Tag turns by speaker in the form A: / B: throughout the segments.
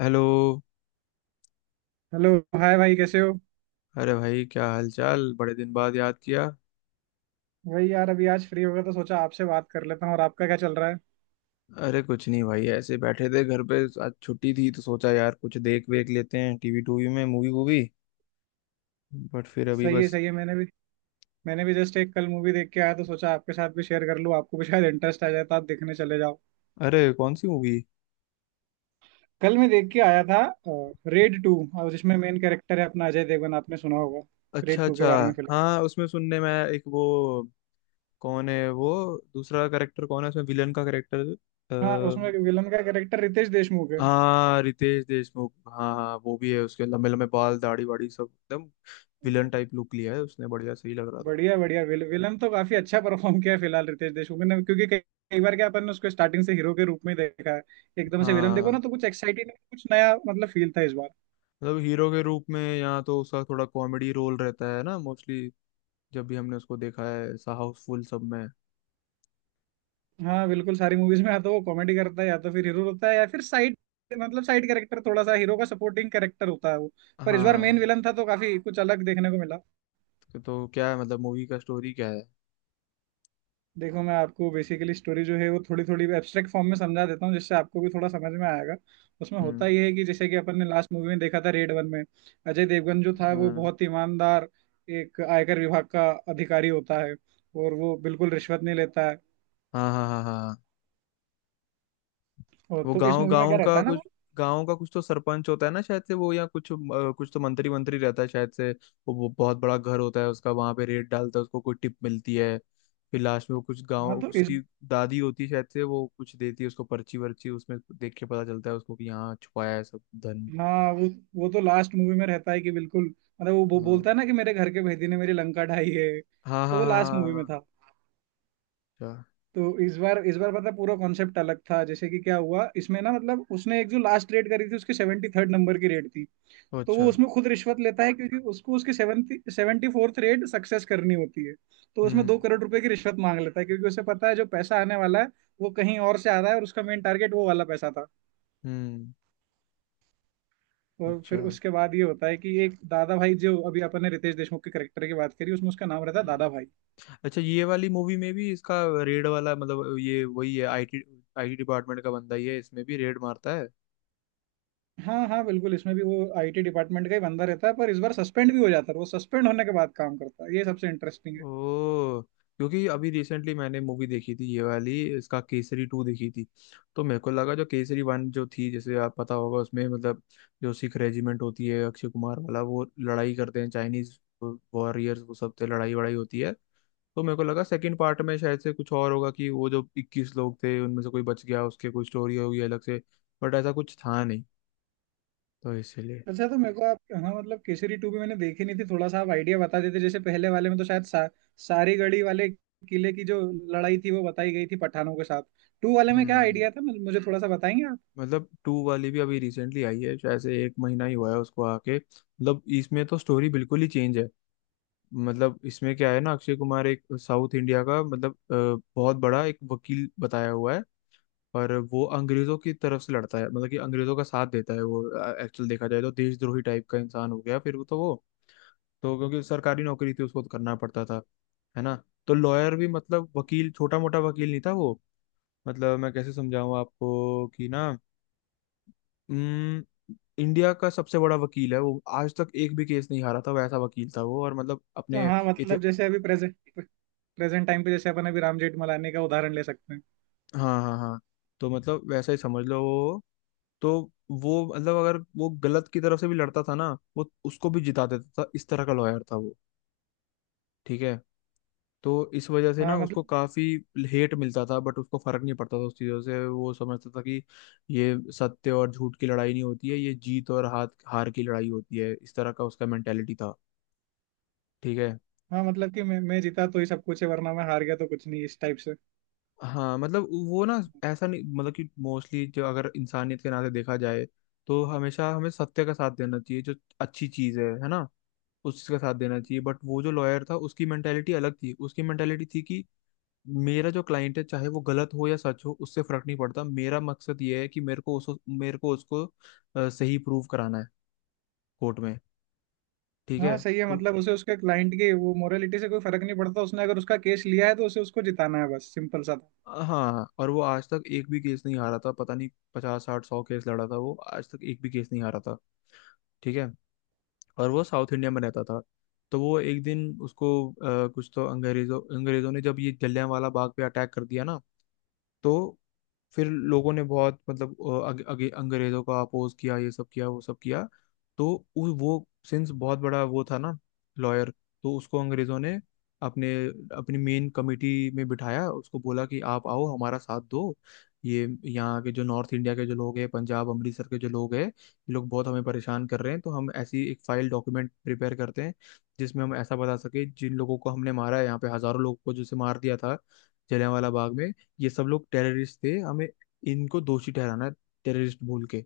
A: Hello.
B: Hello. Hi भाई, कैसे हो।
A: अरे भाई, क्या हाल चाल? बड़े दिन बाद याद किया।
B: भाई यार, अभी आज फ्री होगा तो सोचा आपसे बात कर लेता हूँ। और आपका क्या चल रहा है।
A: अरे कुछ नहीं भाई, ऐसे बैठे थे घर पे, आज छुट्टी थी तो सोचा यार कुछ देख वेख लेते हैं टीवी टूवी में, मूवी वूवी। बट फिर अभी
B: सही है,
A: बस।
B: सही है। मैंने भी जस्ट एक कल मूवी देख के आया, तो सोचा आपके साथ भी शेयर कर लूँ, आपको भी शायद इंटरेस्ट आ जाए तो आप देखने चले जाओ।
A: अरे कौन सी मूवी?
B: कल मैं देख के आया था, रेड टू। और जिसमें मेन कैरेक्टर है अपना अजय देवगन, आपने सुना होगा
A: अच्छा
B: रेड टू के
A: अच्छा।
B: बारे में फिलहाल।
A: हाँ, उसमें सुनने में आया, एक वो। कौन है वो? दूसरा करेक्टर कौन है उसमें? विलन का करेक्टर।
B: हाँ, उसमें विलन का कैरेक्टर रितेश देशमुख है।
A: हाँ, रितेश देशमुख, हाँ हाँ वो भी है। उसके लंबे लंबे बाल, दाढ़ी वाड़ी, सब एकदम विलन टाइप लुक लिया है उसने। बढ़िया, सही लग रहा था।
B: बढ़िया बढ़िया, विलन तो काफी अच्छा परफॉर्म किया है फिलहाल रितेश देशमुख ने, क्योंकि कई, कई बार क्या अपन ने उसको स्टार्टिंग से हीरो के रूप में देखा है। एकदम से विलन देखो ना
A: हाँ।
B: तो कुछ एक्साइटिंग, कुछ नया मतलब फील था इस बार।
A: मतलब हीरो के रूप में, यहाँ तो उसका थोड़ा कॉमेडी रोल रहता है ना मोस्टली। जब भी हमने उसको देखा है, ऐसा हाउसफुल सब में।
B: हाँ बिल्कुल, सारी मूवीज में या तो वो कॉमेडी करता है या तो फिर हीरो होता है या फिर साइड, मतलब साइड कैरेक्टर, थोड़ा सा हीरो का सपोर्टिंग कैरेक्टर होता है वो। पर इस बार मेन
A: हाँ।
B: विलन था तो काफी कुछ अलग देखने को मिला।
A: तो क्या है, मतलब मूवी का स्टोरी क्या है?
B: देखो, मैं आपको बेसिकली स्टोरी जो है वो थोड़ी थोड़ी एब्स्ट्रैक्ट फॉर्म में समझा देता हूँ जिससे आपको भी थोड़ा समझ में आएगा। उसमें
A: हम्म।
B: होता ये है कि जैसे कि अपन ने लास्ट मूवी में देखा था रेड वन में, अजय देवगन जो था वो
A: हाँ
B: बहुत ईमानदार एक आयकर विभाग का अधिकारी होता है, और वो बिल्कुल रिश्वत नहीं लेता है।
A: हाँ हाँ हाँ। हाँ,
B: और
A: वो
B: तो इस
A: गांव
B: मूवी में क्या
A: गांव
B: रहता
A: का
B: है ना
A: कुछ,
B: वो।
A: गांव का कुछ तो सरपंच होता है ना शायद से वो, या कुछ कुछ तो मंत्री मंत्री रहता है शायद से वो बहुत बड़ा घर होता है उसका, वहां पे रेड डालता है, उसको कोई टिप मिलती है। फिर लास्ट में वो कुछ गांव
B: हाँ तो इस,
A: उसकी दादी होती है शायद से, वो कुछ देती है उसको पर्ची वर्ची, उसमें देख के पता चलता है उसको कि यहाँ छुपाया है सब धन।
B: हाँ वो तो लास्ट मूवी में रहता है कि बिल्कुल, मतलब वो
A: हाँ
B: बोलता है ना कि मेरे घर के भेदी ने मेरी लंका ढाई है,
A: हाँ
B: तो
A: हाँ
B: वो
A: हाँ।
B: लास्ट मूवी में
A: हाँ।
B: था।
A: हाँ।
B: तो इस बार पता पूरा कॉन्सेप्ट अलग था। जैसे कि क्या हुआ इसमें ना, मतलब उसने एक जो लास्ट रेड करी थी उसके 73rd नंबर की रेड थी।
A: अच्छा। ओ
B: तो
A: अच्छा।
B: वो उसमें खुद रिश्वत लेता है क्योंकि उसको उसके seventy seventy fourth raid success करनी होती है। तो उसमें दो
A: हम्म।
B: करोड़ रुपए की रिश्वत मांग लेता है क्योंकि उसे पता है जो पैसा आने वाला है वो कहीं और से आ रहा है, और उसका मेन टारगेट वो वाला पैसा था।
A: हम्म।
B: और
A: अच्छा।
B: फिर उसके बाद ये होता है कि एक दादा भाई, जो अभी अपन ने रितेश देशमुख के करेक्टर की बात करी, उसमें उसका नाम रहता है
A: हम्म।
B: दादा भाई।
A: अच्छा, ये वाली मूवी में भी इसका रेड वाला मतलब, ये वही है, आईटी आईटी डिपार्टमेंट का बंदा ही है, इसमें भी रेड मारता है?
B: हाँ हाँ बिल्कुल, इसमें भी वो आईटी डिपार्टमेंट का ही बंदा रहता है, पर इस बार सस्पेंड भी हो जाता है। वो सस्पेंड होने के बाद काम करता है, ये सबसे इंटरेस्टिंग है।
A: ओ। क्योंकि अभी रिसेंटली मैंने मूवी देखी थी ये वाली, इसका केसरी टू देखी थी। तो मेरे को लगा, जो केसरी वन जो थी, जैसे आप पता होगा, उसमें मतलब जो सिख रेजिमेंट होती है, अक्षय कुमार वाला, वो लड़ाई करते हैं चाइनीज वॉरियर्स, वो सब से लड़ाई वड़ाई होती है। तो मेरे को लगा सेकंड पार्ट में शायद से कुछ और होगा, कि वो जो 21 लोग थे उनमें से कोई बच गया, उसके कोई स्टोरी होगी अलग से। बट ऐसा कुछ था नहीं। तो इसीलिए।
B: अच्छा तो मेरे को आप हाँ मतलब केसरी टू भी मैंने देखी नहीं थी, थोड़ा सा आप आइडिया बता देते। जैसे पहले वाले में तो सारी गढ़ी वाले किले की जो लड़ाई थी वो बताई गई थी पठानों के साथ। टू वाले में क्या
A: हम्म।
B: आइडिया था, मुझे मुझे थोड़ा सा बताएंगे आप।
A: मतलब टू वाली भी अभी रिसेंटली आई है शायद से, एक महीना ही हुआ है उसको आके, मतलब इसमें तो स्टोरी बिल्कुल ही चेंज है। मतलब इसमें क्या है ना, अक्षय कुमार एक साउथ इंडिया का मतलब बहुत बड़ा एक वकील बताया हुआ है। पर वो अंग्रेजों की तरफ से लड़ता है, मतलब कि अंग्रेजों का साथ देता है वो। एक्चुअल देखा जाए तो देशद्रोही टाइप का इंसान हो गया फिर वो, तो वो, तो क्योंकि सरकारी नौकरी थी उसको तो करना पड़ता था। है ना। तो लॉयर भी, मतलब वकील, छोटा मोटा वकील नहीं था वो। मतलब मैं कैसे समझाऊं आपको कि ना। इंडिया का सबसे बड़ा वकील है वो, आज तक एक भी केस नहीं हारा था, वैसा वकील था वो, और मतलब
B: तो
A: अपने
B: हाँ
A: इति।
B: मतलब जैसे अभी प्रेजेंट प्रेजेंट टाइम पे जैसे अपन अभी राम जेठमलानी का उदाहरण ले सकते हैं।
A: हाँ हाँ हाँ। तो मतलब वैसा ही समझ लो वो। तो, वो मतलब, अगर वो गलत की तरफ से भी लड़ता था ना, वो उसको भी जिता देता था, इस तरह का लॉयर था वो। ठीक है। तो इस वजह से ना
B: हाँ
A: उसको
B: मतलब
A: काफी हेट मिलता था, बट उसको फर्क नहीं पड़ता था उस चीजों से, वो समझता था कि ये सत्य और झूठ की लड़ाई नहीं होती है, ये जीत और हाथ हार की लड़ाई होती है, इस तरह का उसका मेंटेलिटी था। ठीक है।
B: हाँ मतलब कि मैं जीता तो ही सब कुछ है, वरना मैं हार गया तो कुछ नहीं, इस टाइप से।
A: हाँ मतलब वो ना, ऐसा नहीं मतलब कि मोस्टली, जो अगर इंसानियत के नाते देखा जाए तो हमेशा हमें सत्य का साथ देना चाहिए, जो अच्छी चीज है ना, उस चीज का साथ देना चाहिए। बट वो जो लॉयर था उसकी मेंटेलिटी अलग थी, उसकी मेंटेलिटी थी कि मेरा जो क्लाइंट है, चाहे वो गलत हो या सच हो उससे फर्क नहीं पड़ता, मेरा मकसद ये है कि मेरे को उसको सही प्रूव कराना है कोर्ट में। ठीक
B: हाँ
A: है।
B: सही है,
A: तो
B: मतलब उसे उसके क्लाइंट की वो मोरालिटी से कोई फर्क नहीं पड़ता। उसने अगर उसका केस लिया है तो उसे उसको जिताना है, बस सिंपल सा था।
A: हाँ, और वो आज तक एक भी केस नहीं हारा था, पता नहीं 50 60 100 केस लड़ा था वो, आज तक एक भी केस नहीं हारा था। ठीक है। और वो साउथ इंडिया में रहता था। तो वो एक दिन उसको कुछ तो, अंग्रेजों अंग्रेजों ने जब ये जलियांवाला बाग पे अटैक कर दिया ना, तो फिर लोगों ने बहुत मतलब अ, अग, अगे अंग्रेजों का अपोज किया, ये सब किया वो सब किया। तो वो सिंस बहुत बड़ा वो था ना, लॉयर। तो उसको अंग्रेजों ने अपने अपनी मेन कमेटी में बिठाया, उसको बोला कि आप आओ हमारा साथ दो, ये यहाँ के जो नॉर्थ इंडिया के जो लोग हैं, पंजाब अमृतसर के जो लोग हैं, ये लोग बहुत हमें परेशान कर रहे हैं, तो हम ऐसी एक फाइल डॉक्यूमेंट प्रिपेयर करते हैं जिसमें हम ऐसा बता सके, जिन लोगों को हमने मारा है यहाँ पे, हजारों लोगों को जैसे मार दिया था जलियांवाला बाग में, ये सब लोग टेररिस्ट थे, हमें इनको दोषी ठहराना है, टेररिस्ट बोल के,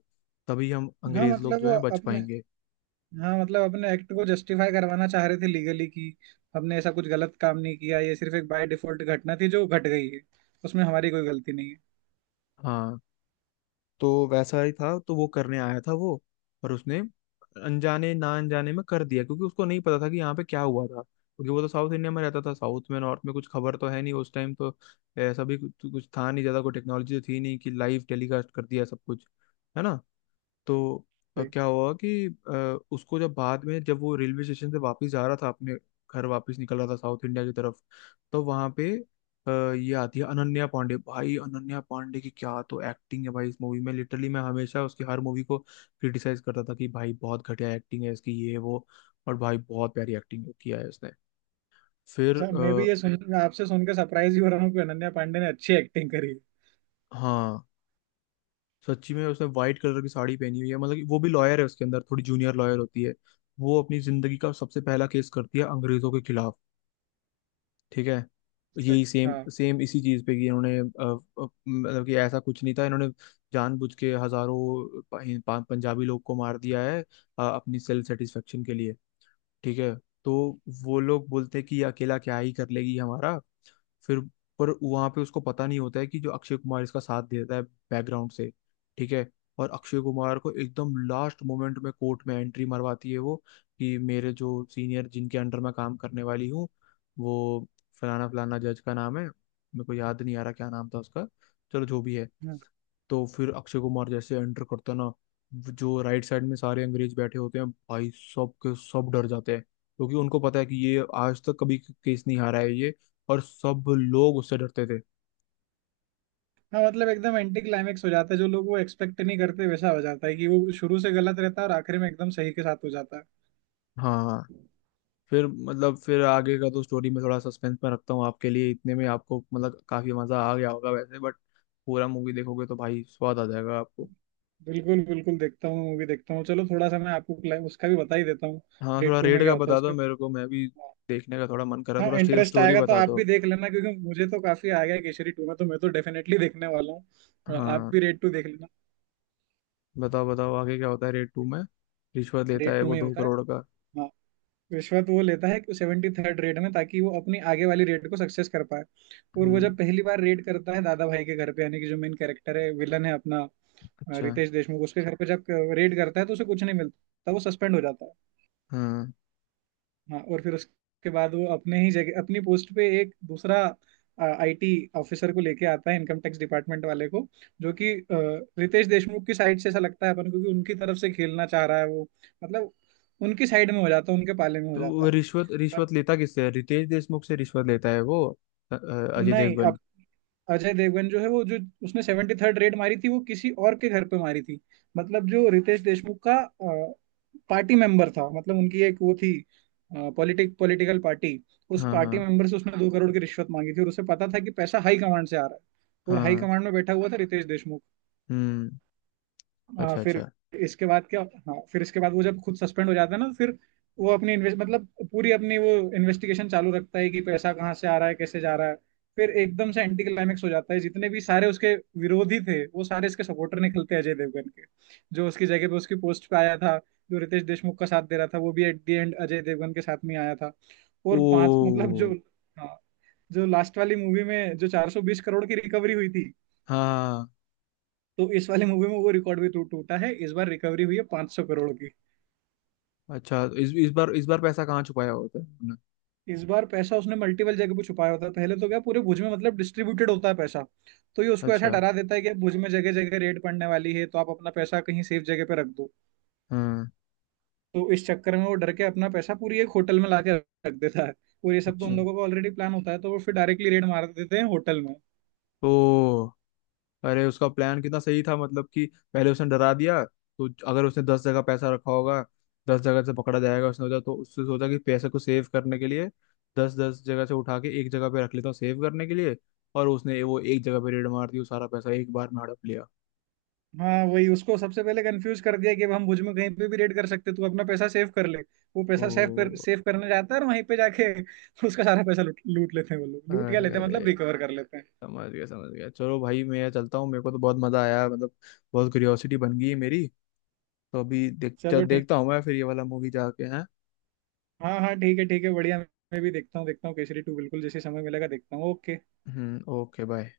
A: तभी हम
B: हाँ
A: अंग्रेज लोग
B: मतलब
A: जो है बच
B: अपने
A: पाएंगे।
B: हाँ मतलब अपने एक्ट को जस्टिफाई करवाना चाह रहे थे लीगली, कि हमने ऐसा कुछ गलत काम नहीं किया, ये सिर्फ एक बाय डिफॉल्ट घटना थी जो घट गई है, उसमें हमारी कोई गलती नहीं है।
A: हाँ। तो वैसा ही था, तो वो करने आया था वो, और उसने अनजाने, ना अनजाने में कर दिया, क्योंकि उसको नहीं पता था कि यहाँ पे क्या हुआ था, क्योंकि वो तो साउथ इंडिया में रहता था, साउथ में नॉर्थ में कुछ खबर तो है नहीं उस टाइम तो, ऐसा भी कुछ था नहीं ज्यादा, कोई टेक्नोलॉजी तो थी नहीं कि लाइव टेलीकास्ट कर दिया सब कुछ, है ना। तो
B: सही।
A: क्या हुआ कि उसको जब बाद में, जब वो रेलवे स्टेशन से वापस जा रहा था, अपने घर वापस निकल रहा था साउथ इंडिया की तरफ, तो वहां पे ये आती है अनन्या पांडे। भाई, अनन्या पांडे की क्या तो एक्टिंग है भाई इस मूवी में, लिटरली मैं हमेशा उसकी हर मूवी को क्रिटिसाइज करता था कि भाई बहुत घटिया एक्टिंग है इसकी, ये वो। और भाई बहुत प्यारी एक्टिंग किया है उसने। फिर
B: अच्छा,
A: आ,
B: मैं भी ये सुन, आपसे सुन के सरप्राइज ही हो रहा हूँ कि अनन्या पांडे ने अच्छी एक्टिंग करी है।
A: हाँ, सच्ची में उसने व्हाइट कलर की साड़ी पहनी हुई है, मतलब कि वो भी लॉयर है, उसके अंदर थोड़ी जूनियर लॉयर होती है। वो अपनी जिंदगी का सबसे पहला केस करती है अंग्रेजों के खिलाफ। ठीक है।
B: सही,
A: यही सेम
B: हाँ।
A: सेम इसी चीज पे कि इन्होंने मतलब कि ऐसा कुछ नहीं था, इन्होंने जानबूझ के हजारों पंजाबी लोग को मार दिया है अपनी सेल्फ सेटिस्फेक्शन के लिए। ठीक है। तो वो लोग बोलते हैं कि ये अकेला क्या ही कर लेगी हमारा, फिर। पर वहां पे उसको पता नहीं होता है कि जो अक्षय कुमार इसका साथ देता है बैकग्राउंड से। ठीक है। और अक्षय कुमार को एकदम लास्ट मोमेंट में कोर्ट में एंट्री मरवाती है वो कि मेरे जो सीनियर जिनके अंडर मैं काम करने वाली हूँ, वो फलाना फलाना जज का नाम है, मेरे को याद नहीं आ रहा क्या नाम था उसका, चलो जो भी है।
B: हाँ
A: तो फिर अक्षय कुमार जैसे एंटर करता है ना, वो जो राइट साइड में सारे अंग्रेज बैठे होते हैं भाई, सब के सब डर जाते हैं, क्योंकि उनको पता है कि ये आज तक कभी केस नहीं हारा है ये, और सब लोग उससे डरते थे।
B: हाँ मतलब एकदम एंटी क्लाइमेक्स हो जाता है। जो लोग वो एक्सपेक्ट नहीं करते वैसा हो जाता है कि वो शुरू से गलत रहता है और आखिर में एकदम सही के साथ हो जाता है।
A: हाँ। फिर मतलब, फिर आगे का तो स्टोरी में थोड़ा सस्पेंस में रखता हूँ आपके लिए, इतने में आपको मतलब काफी मजा आ गया होगा वैसे, बट पूरा मूवी देखोगे तो भाई, स्वाद आ जाएगा आपको।
B: बिल्कुल बिल्कुल, देखता हूँ मूवी देखता हूँ। चलो थोड़ा सा मैं आपको उसका भी बता ही देता हूँ,
A: हाँ,
B: रेड
A: थोड़ा
B: टू
A: रेट
B: में क्या
A: का
B: होता है
A: बता दो
B: उसके।
A: मेरे को, मैं भी देखने का थोड़ा मन कर रहा है,
B: हाँ,
A: थोड़ा
B: इंटरेस्ट
A: स्टोरी
B: आएगा तो
A: बता
B: आप भी
A: दो।
B: देख लेना क्योंकि मुझे तो काफी आ गया है। केसरी टू में तो मैं तो डेफिनेटली देखने वाला हूँ, आप
A: हाँ,
B: भी रेड टू देख लेना।
A: बताओ बताओ आगे क्या होता है रेड टू में? रिश्वत लेता
B: रेड
A: है
B: टू में
A: वो
B: ही
A: दो
B: होता है।
A: करोड़ का।
B: हाँ, रिश्वत वो लेता है 73rd रेड में, ताकि वो अपनी आगे वाली रेड को सक्सेस कर पाए। और वो
A: हम्म।
B: जब पहली बार रेड करता है दादा भाई के घर पे, यानी कि जो मेन कैरेक्टर है विलन है अपना
A: अच्छा।
B: रितेश देशमुख, उसके घर पे जब रेड करता है तो उसे कुछ नहीं मिलता, वो सस्पेंड हो जाता है।
A: हाँ,
B: हाँ, और फिर उसके बाद वो अपने ही जगह अपनी पोस्ट पे एक दूसरा आईटी ऑफिसर को लेके आता है, इनकम टैक्स डिपार्टमेंट वाले को, जो कि रितेश देशमुख की साइड से ऐसा लगता है अपन को कि उनकी तरफ से खेलना चाह रहा है वो। मतलब उनकी साइड में हो जाता है, उनके पाले में हो
A: तो
B: जाता
A: वो
B: है।
A: रिश्वत रिश्वत लेता किससे है? रितेश देशमुख से रिश्वत लेता है वो? अजय
B: नहीं,
A: देवगन।
B: अब अजय देवगन जो है वो जो उसने सेवेंटी थर्ड रेड मारी थी वो किसी और के घर पे मारी थी। मतलब जो रितेश देशमुख का पार्टी मेंबर था, मतलब उनकी एक वो थी पॉलिटिकल पार्टी। उस
A: हाँ
B: पार्टी
A: हाँ
B: मेंबर से उसने 2 करोड़ की रिश्वत मांगी थी, और उसे पता था कि पैसा हाई कमांड से आ रहा है, और हाई
A: हाँ।
B: कमांड में बैठा हुआ था रितेश देशमुख।
A: हम्म।
B: हाँ
A: अच्छा
B: फिर
A: अच्छा।
B: इसके बाद क्या। हाँ फिर इसके बाद वो जब खुद सस्पेंड हो जाता है ना, फिर वो अपनी इन्वेस्ट मतलब पूरी अपनी वो इन्वेस्टिगेशन चालू रखता है कि पैसा कहाँ से आ रहा है, कैसे जा रहा है। फिर एकदम से एंटी क्लाइमेक्स हो जाता है। जितने भी सारे उसके विरोधी थे वो सारे इसके सपोर्टर निकलते हैं अजय देवगन के। जो उसकी जगह पे उसकी पोस्ट पे आया था, जो रितेश देशमुख का साथ दे रहा था, वो भी at the end Ajay Devgn के साथ में आया था।
A: ओ।
B: और पांच मतलब जो, हाँ, जो लास्ट वाली मूवी में जो 420 करोड़ की रिकवरी हुई थी,
A: हाँ।
B: तो इस वाले मूवी में वो रिकॉर्ड भी टूटा है। इस बार रिकवरी हुई है 500 करोड़ की।
A: अच्छा, इस बार इस बार पैसा कहाँ छुपाया होता है उन्होंने?
B: इस बार पैसा उसने मल्टीपल जगह पे छुपाया होता है। पहले तो क्या पूरे भुज में मतलब डिस्ट्रीब्यूटेड होता है पैसा। तो ये उसको ऐसा
A: अच्छा।
B: डरा देता है कि अब भुज में जगह जगह रेड पड़ने वाली है, तो आप अपना पैसा कहीं सेफ जगह पे रख दो।
A: हाँ।
B: तो इस चक्कर में वो डर के अपना पैसा पूरी एक होटल में ला के रख देता है। और ये सब तो
A: अच्छा।
B: उन लोगों का ऑलरेडी प्लान होता है, तो वो फिर डायरेक्टली रेड मार देते हैं होटल में।
A: ओ। अरे उसका प्लान कितना सही था, मतलब कि पहले उसने डरा दिया, तो अगर उसने 10 जगह पैसा रखा होगा, 10 जगह से पकड़ा जाएगा उसने सोचा, तो उसने सोचा कि पैसे को सेव करने के लिए दस दस जगह से उठा के एक जगह पे रख लेता हूँ सेव करने के लिए, और उसने वो एक जगह पे रेड मार दी, वो सारा पैसा एक बार में हड़प लिया
B: हाँ वही, उसको सबसे पहले कंफ्यूज कर दिया कि अब हम भुज में कहीं पे भी रेड कर सकते, तू अपना पैसा सेव कर ले। वो पैसा
A: तो।
B: सेव करने जाता है, और वहीं पे जाके उसका सारा पैसा लूट लूट लेते हैं वो लोग। लूट क्या
A: अरे
B: लेते हैं,
A: अरे।
B: मतलब रिकवर कर लेते हैं।
A: समझ गया समझ गया, चलो भाई मैं चलता हूँ, मेरे को तो बहुत मजा आया मतलब, बहुत क्यूरियोसिटी बन गई है मेरी। तो अभी देख,
B: चलो ठीक।
A: देखता हूँ मैं फिर ये वाला मूवी जाके हैं।
B: हाँ हाँ ठीक है ठीक है, बढ़िया। मैं भी देखता हूँ, देखता हूँ केसरी टू, बिल्कुल, जैसे समय मिलेगा देखता हूँ। ओके।
A: Hmm, okay, bye.